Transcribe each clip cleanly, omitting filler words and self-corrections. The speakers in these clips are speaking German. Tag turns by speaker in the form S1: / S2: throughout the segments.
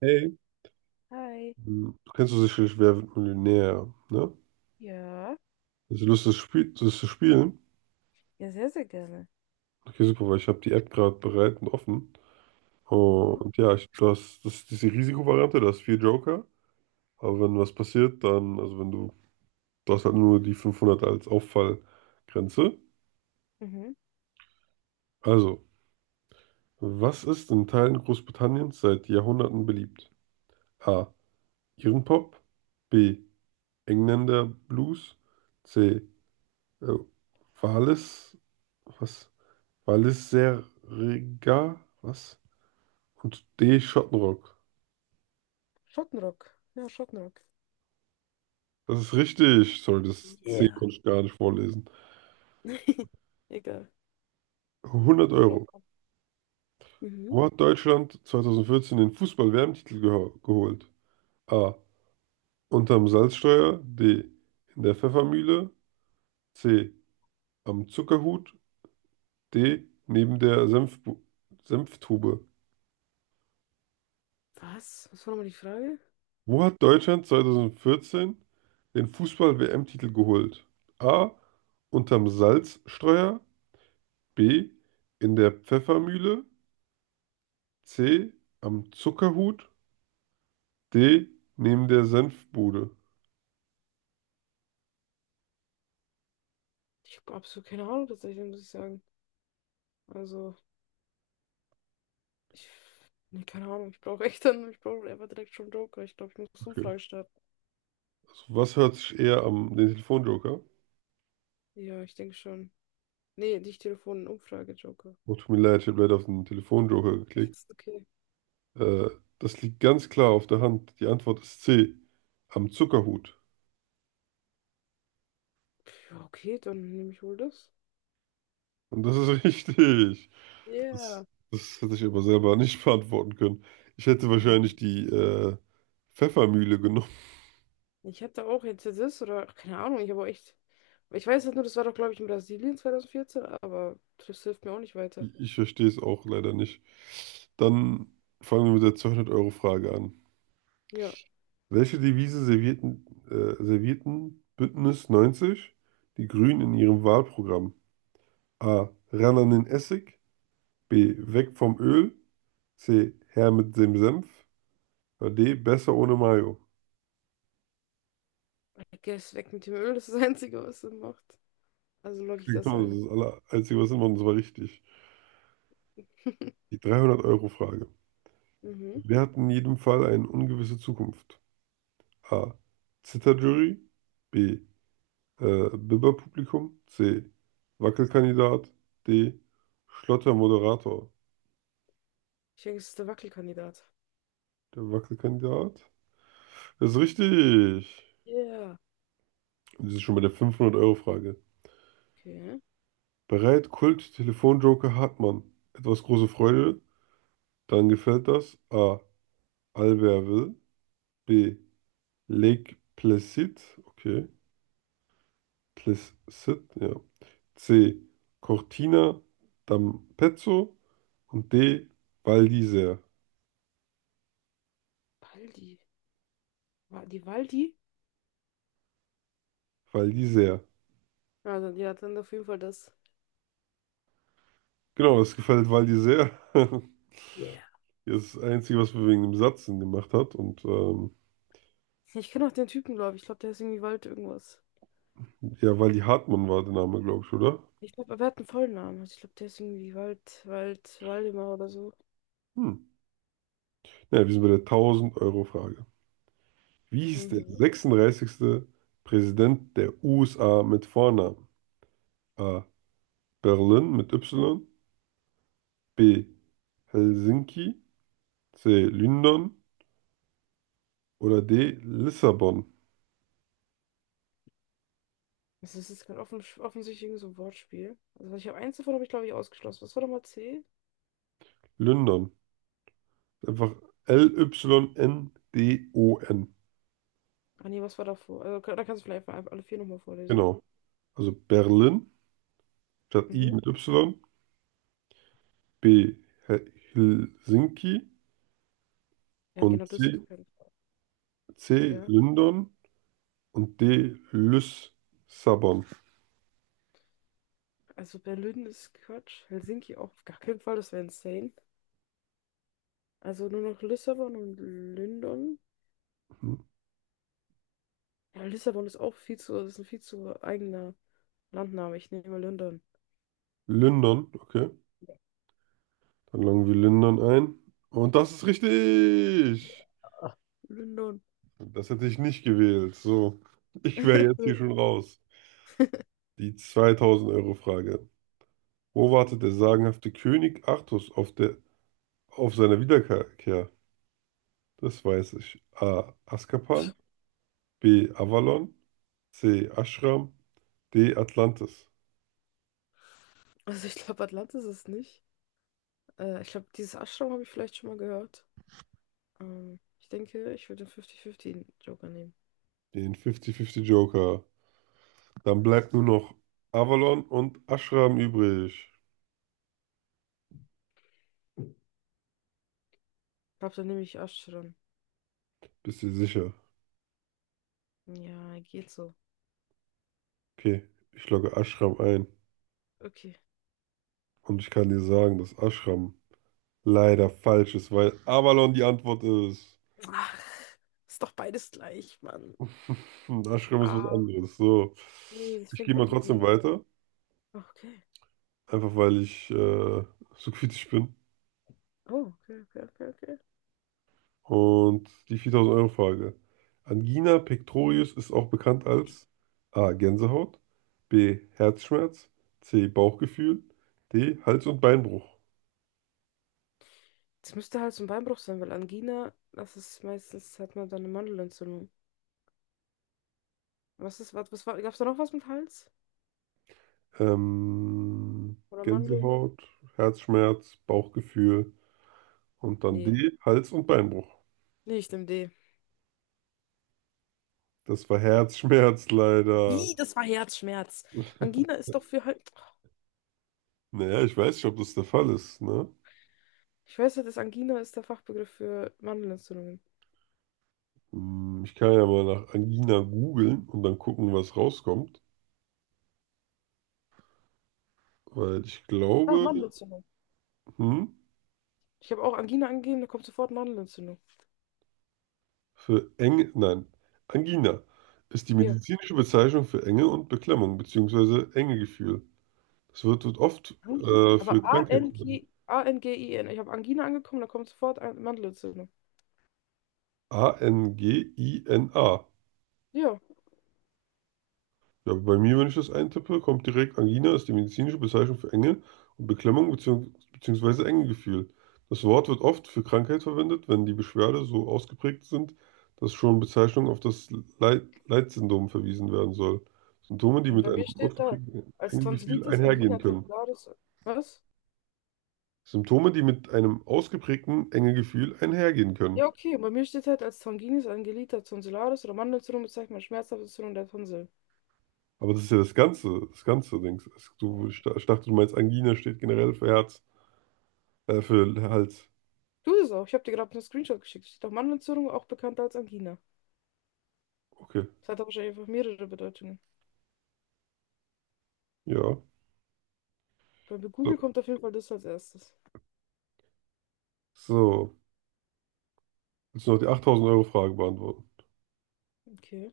S1: Hey.
S2: Hi.
S1: Hm, Du Kennst du sicherlich Wer wird Millionär, ne?
S2: Ja.
S1: Hast du Lust, das Spiel, das zu spielen?
S2: Ja, sehr, sehr gerne.
S1: Okay, super, weil ich habe die App gerade bereit und offen. Oh,
S2: Mhm.
S1: und ja, das ist diese Risikovariante, du hast vier Joker. Aber wenn was passiert, dann, also wenn du, du hast halt nur die 500 als Auffallgrenze.
S2: Mhm.
S1: Also, was ist in Teilen Großbritanniens seit Jahrhunderten beliebt? A. Irrenpop. B. Engländer Blues. C. Äh, Wales. Was? Balenciaga, was? Und D. Schottenrock.
S2: Schottenrock. Ja, Schottenrock.
S1: Das ist richtig. Sorry,
S2: Mhm.
S1: das C
S2: Ja.
S1: konnte ich gar nicht vorlesen.
S2: Egal.
S1: 100
S2: Doch.
S1: Euro.
S2: Mhm.
S1: Wo hat Deutschland 2014 den Fußball-WM-Titel geholt? A. Unterm Salzsteuer. D. In der Pfeffermühle. C. Am Zuckerhut. D. Neben der Senfbu Senftube.
S2: Was? Was war nochmal die Frage?
S1: Wo hat Deutschland 2014 den Fußball-WM-Titel geholt? A. Unterm Salzsteuer. B. In der Pfeffermühle. C. Am Zuckerhut. D. Neben der Senfbude.
S2: Ich habe absolut keine Ahnung tatsächlich, muss ich sagen. Also, ich. Nee, keine Ahnung. Ich brauche echt dann. Ich brauche einfach direkt schon Joker. Ich glaube, ich muss
S1: Okay.
S2: Umfrage starten.
S1: Also was hört sich eher am den Telefonjoker?
S2: Ja, ich denke schon. Nee, nicht Telefon, Umfrage, Joker.
S1: Oh, tut mir leid, ich habe leider auf den Telefonjoker
S2: Das
S1: geklickt.
S2: ist okay.
S1: Äh, Das liegt ganz klar auf der Hand. Die Antwort ist C. Am Zuckerhut.
S2: Ja, okay, dann nehme ich wohl das.
S1: Und das ist richtig. Das,
S2: Ja.
S1: das hätte ich aber selber nicht beantworten können. Ich hätte
S2: Yeah.
S1: wahrscheinlich die Pfeffermühle genommen.
S2: Ich hatte auch jetzt das oder ach, keine Ahnung, ich habe auch echt. Ich weiß halt nur, das war doch, glaube ich, in Brasilien 2014, aber das hilft mir auch nicht weiter.
S1: Ich verstehe es auch leider nicht. Dann fangen wir mit der 200-Euro-Frage an.
S2: Ja,
S1: Welche Devise servierten Bündnis 90, die Grünen, in ihrem Wahlprogramm? A. Ran an den Essig. B. Weg vom Öl. C. Her mit dem Senf. Oder D. Besser ohne Mayo.
S2: I guess weg mit dem Öl, das ist das Einzige, was Sinn macht. Also logge ich das
S1: Genau, das
S2: ein.
S1: ist das Einzige, was immer, und zwar richtig. Die 300-Euro-Frage.
S2: Mhm.
S1: Wer hat in jedem Fall eine ungewisse Zukunft? A. Zitterjury. B. Bibber-Publikum. C. Wackelkandidat. D. Schlottermoderator.
S2: Ich denke, es ist der Wackelkandidat.
S1: Der Wackelkandidat ist richtig.
S2: Ja, yeah.
S1: Und das ist schon bei der 500-Euro-Frage.
S2: Okay.
S1: Bereit, Kult, Telefonjoker, Hartmann. Etwas große Freude. Dann gefällt das. A. Albertville. B. Lake Placid. Okay. Placid, ja. C. Cortina d'Ampezzo. Und D. Val d'Isère.
S2: Baldi. Die Waldi?
S1: Val d'Isère.
S2: Ja, dann auf jeden Fall das.
S1: Genau, es gefällt Waldi sehr.
S2: Yeah.
S1: Ja, das ist das Einzige, was wir wegen dem Satz Sinn gemacht hat. Und
S2: Ich kenne auch den Typen, glaube ich. Ich glaube, der ist irgendwie Wald irgendwas.
S1: ja, Waldi Hartmann war der Name, glaube ich, oder?
S2: Ich glaube, er hat einen vollen Namen. Also ich glaube, der ist irgendwie Waldemar oder so.
S1: Hm. Ja, wir sind bei der 1.000 € frage. Wie hieß der
S2: Mhm.
S1: 36. Präsident der USA mit Vornamen? A. Berlin mit Y. B. Helsinki. C. London. Oder D. Lissabon.
S2: Das ist jetzt kein offensichtlich irgend so ein Wortspiel. Also ich habe eins davon, habe ich glaube ich ausgeschlossen. Was war nochmal C?
S1: London. Einfach L-Y-N-D-O-N.
S2: Ah nee, was war davor? Also, da kannst du vielleicht einfach alle vier nochmal vorlesen.
S1: Genau. Also Berlin statt I
S2: Mhm.
S1: mit Y. B. Helsinki.
S2: Ja,
S1: Und
S2: genau, das ist
S1: C.
S2: kein.
S1: C.
S2: Ja,
S1: London. Und D. Lissabon.
S2: also Berlin ist Quatsch. Helsinki auch auf gar keinen Fall, das wäre insane. Also nur noch Lissabon und London.
S1: Mhm.
S2: Ja, Lissabon ist auch viel zu, das ist ein viel zu eigener Landname. Ich nehme mal London.
S1: London, okay. Dann loggen wir London ein. Und das ist richtig!
S2: London.
S1: Das hätte ich nicht gewählt. So, ich wäre jetzt hier schon raus. Die 2000-Euro-Frage. Wo wartet der sagenhafte König Artus auf auf seiner Wiederkehr? Das weiß ich. A. Azkaban. B. Avalon. C. Ashram. D. Atlantis.
S2: Also ich glaube, Atlantis ist es nicht. Ich glaube, dieses Ashram habe ich vielleicht schon mal gehört. Ich denke, ich würde den 50-50-Joker nehmen.
S1: Den 50-50 Joker. Dann bleibt nur noch Avalon und Ashram übrig.
S2: Ich glaube, dann nehme ich Ashram.
S1: Bist du sicher?
S2: Ja, geht so.
S1: Okay, ich logge Ashram ein.
S2: Okay.
S1: Und ich kann dir sagen, dass Ashram leider falsch ist, weil Avalon die Antwort ist.
S2: Ach, ist doch beides gleich, Mann.
S1: Und Ashram ist was
S2: Ah,
S1: anderes. So.
S2: nee, das
S1: Ich gehe
S2: fängt
S1: mal
S2: doch mit dem
S1: trotzdem
S2: gleichen.
S1: weiter.
S2: Okay.
S1: Einfach, weil ich so kritisch bin.
S2: Oh, okay, okay, okay, okay.
S1: Und die 4.000 € frage. Angina pectoris ist auch bekannt als A. Gänsehaut, B. Herzschmerz, C. Bauchgefühl, D. Hals- und Beinbruch.
S2: Das müsste halt so ein Beinbruch sein, weil Angina, das ist meistens, hat man dann eine Mandelentzündung. Was war, gab's da noch was mit Hals?
S1: Ähm,
S2: Oder Mandeln?
S1: Gänsehaut, Herzschmerz, Bauchgefühl und dann
S2: Nee.
S1: D. Hals- und Beinbruch.
S2: Nee, ich nehme D.
S1: Das war Herzschmerz leider.
S2: Wie? Das war Herzschmerz. Angina ist doch für halt.
S1: Naja, ich weiß nicht, ob das der Fall ist, ne?
S2: Ich weiß ja, dass Angina ist der Fachbegriff für Mandelentzündung.
S1: Ich kann ja mal nach Angina googeln und dann gucken, was rauskommt. Weil ich
S2: Ah,
S1: glaube,
S2: Mandelentzündung.
S1: hm,
S2: Ich habe auch Angina angegeben, da kommt sofort Mandelentzündung.
S1: Nein, Angina ist die
S2: Hier.
S1: medizinische Bezeichnung für Enge und Beklemmung beziehungsweise Engegefühl. Es wird oft
S2: Angina. Aber
S1: für Krankheit verwendet.
S2: A-N-G-I-N. Ich habe Angina angekommen, da kommt sofort Mandelentzündung.
S1: A-N-G-I-N-A.
S2: Ja.
S1: Ja, bei mir, wenn ich das eintippe, kommt direkt: Angina ist die medizinische Bezeichnung für Enge und Beklemmung bzw. Engegefühl. Das Wort wird oft für Krankheit verwendet, wenn die Beschwerde so ausgeprägt sind, dass schon Bezeichnung auf das Leid Leitsyndrom verwiesen werden soll. Symptome, die
S2: Und
S1: mit
S2: bei
S1: einem
S2: mir steht da
S1: ausgeprägten
S2: als
S1: Engegefühl
S2: Tonsillitis,
S1: einhergehen
S2: Angina
S1: können.
S2: tonsillaris. Was?
S1: Symptome, die mit einem ausgeprägten Engegefühl einhergehen können.
S2: Ja, okay. Und bei mir steht halt als Tonginis, Angelita tonsillaris oder Mandelentzündung bezeichnet man schmerzhafte Entzündung der Tonsil.
S1: Aber das ist ja das ganze Ding. Du, ich dachte, du meinst, Angina steht generell für Herz, für Hals.
S2: Du es auch. Ich habe dir gerade einen Screenshot geschickt. Steht auch Mandelentzündung, auch bekannt als Angina.
S1: Okay,
S2: Das hat aber wahrscheinlich einfach mehrere Bedeutungen.
S1: ja.
S2: Bei
S1: So.
S2: Google kommt auf jeden Fall das als erstes.
S1: So. Willst du noch die 8000-Euro-Frage beantworten?
S2: Okay.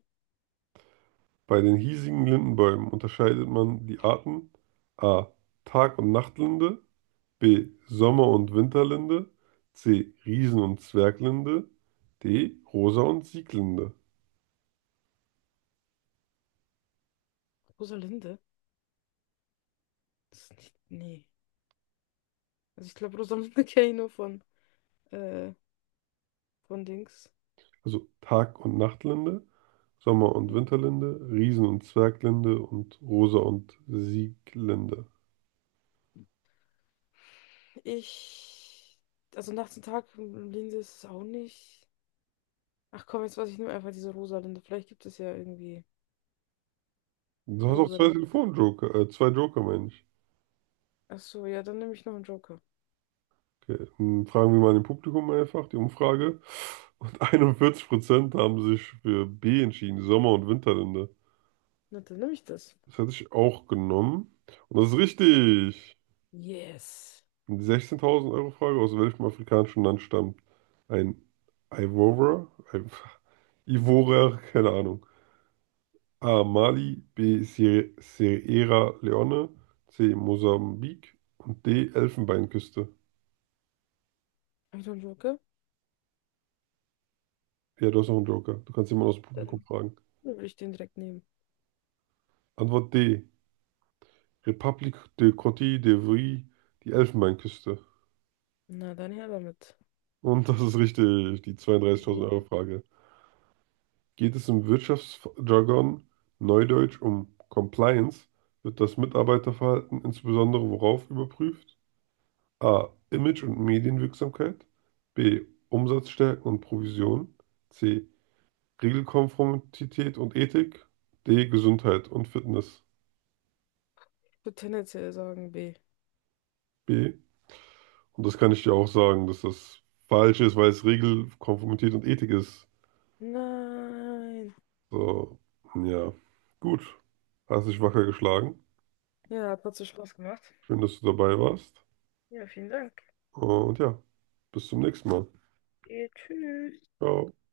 S1: Bei den hiesigen Lindenbäumen unterscheidet man die Arten A. Tag- und Nachtlinde, B. Sommer- und Winterlinde, C. Riesen- und Zwerglinde, D. Rosa- und Sieglinde.
S2: Rosalinde? Das ist nicht. Nee. Also ich glaube, Rosamunde kenne ich nur äh, von Dings.
S1: Also Tag- und Nachtlinde, Sommer- und Winterlinde, Riesen- und Zwerglinde und Rosa- und Sieglinde.
S2: Ich, also nachts und Tag, Linse ist es auch nicht. Ach komm, jetzt weiß ich nur einfach diese Rosalinde. Vielleicht gibt es ja irgendwie
S1: Du hast auch zwei
S2: Rosalinde.
S1: Telefonjoker, zwei Joker, meine ich.
S2: Ach so, ja, dann nehme ich noch einen Joker.
S1: Okay. Dann fragen wir mal im Publikum einfach die Umfrage. Und 41% haben sich für B entschieden, Sommer- und Winterlinde.
S2: Na, dann nehme ich das.
S1: Das hätte ich auch genommen. Und das ist richtig.
S2: Yes.
S1: Die 16.000 € Frage: aus welchem afrikanischen Land stammt ein Ivorer? Ein Ivorer, keine Ahnung. A. Mali. B. Sierra Leone. C. Mosambik. Und D. Elfenbeinküste.
S2: Habe ich noch einen Joker?
S1: Ja, du hast noch einen Joker. Du kannst jemanden aus dem Publikum
S2: Dann
S1: fragen.
S2: würde ich den direkt nehmen.
S1: Antwort D. Republik de Côte d'Ivoire, die Elfenbeinküste.
S2: Na, dann her damit.
S1: Und das ist richtig. Die 32.000
S2: Je-
S1: Euro Frage: Geht es im Wirtschaftsjargon, Neudeutsch, um Compliance? Wird das Mitarbeiterverhalten insbesondere worauf überprüft? A. Image und Medienwirksamkeit. B. Umsatzstärke und Provision. C. Regelkonformität und Ethik. D. Gesundheit und Fitness.
S2: Ich würde tendenziell sagen B.
S1: B. Und das kann ich dir auch sagen, dass das falsch ist, weil es Regelkonformität und Ethik ist.
S2: Nein.
S1: So, ja. Gut. Hast dich wacker geschlagen.
S2: Ja, hat trotzdem Spaß gemacht.
S1: Schön, dass du dabei warst.
S2: Ja, vielen Dank.
S1: Und ja, bis zum nächsten Mal.
S2: Tschüss.
S1: Ciao.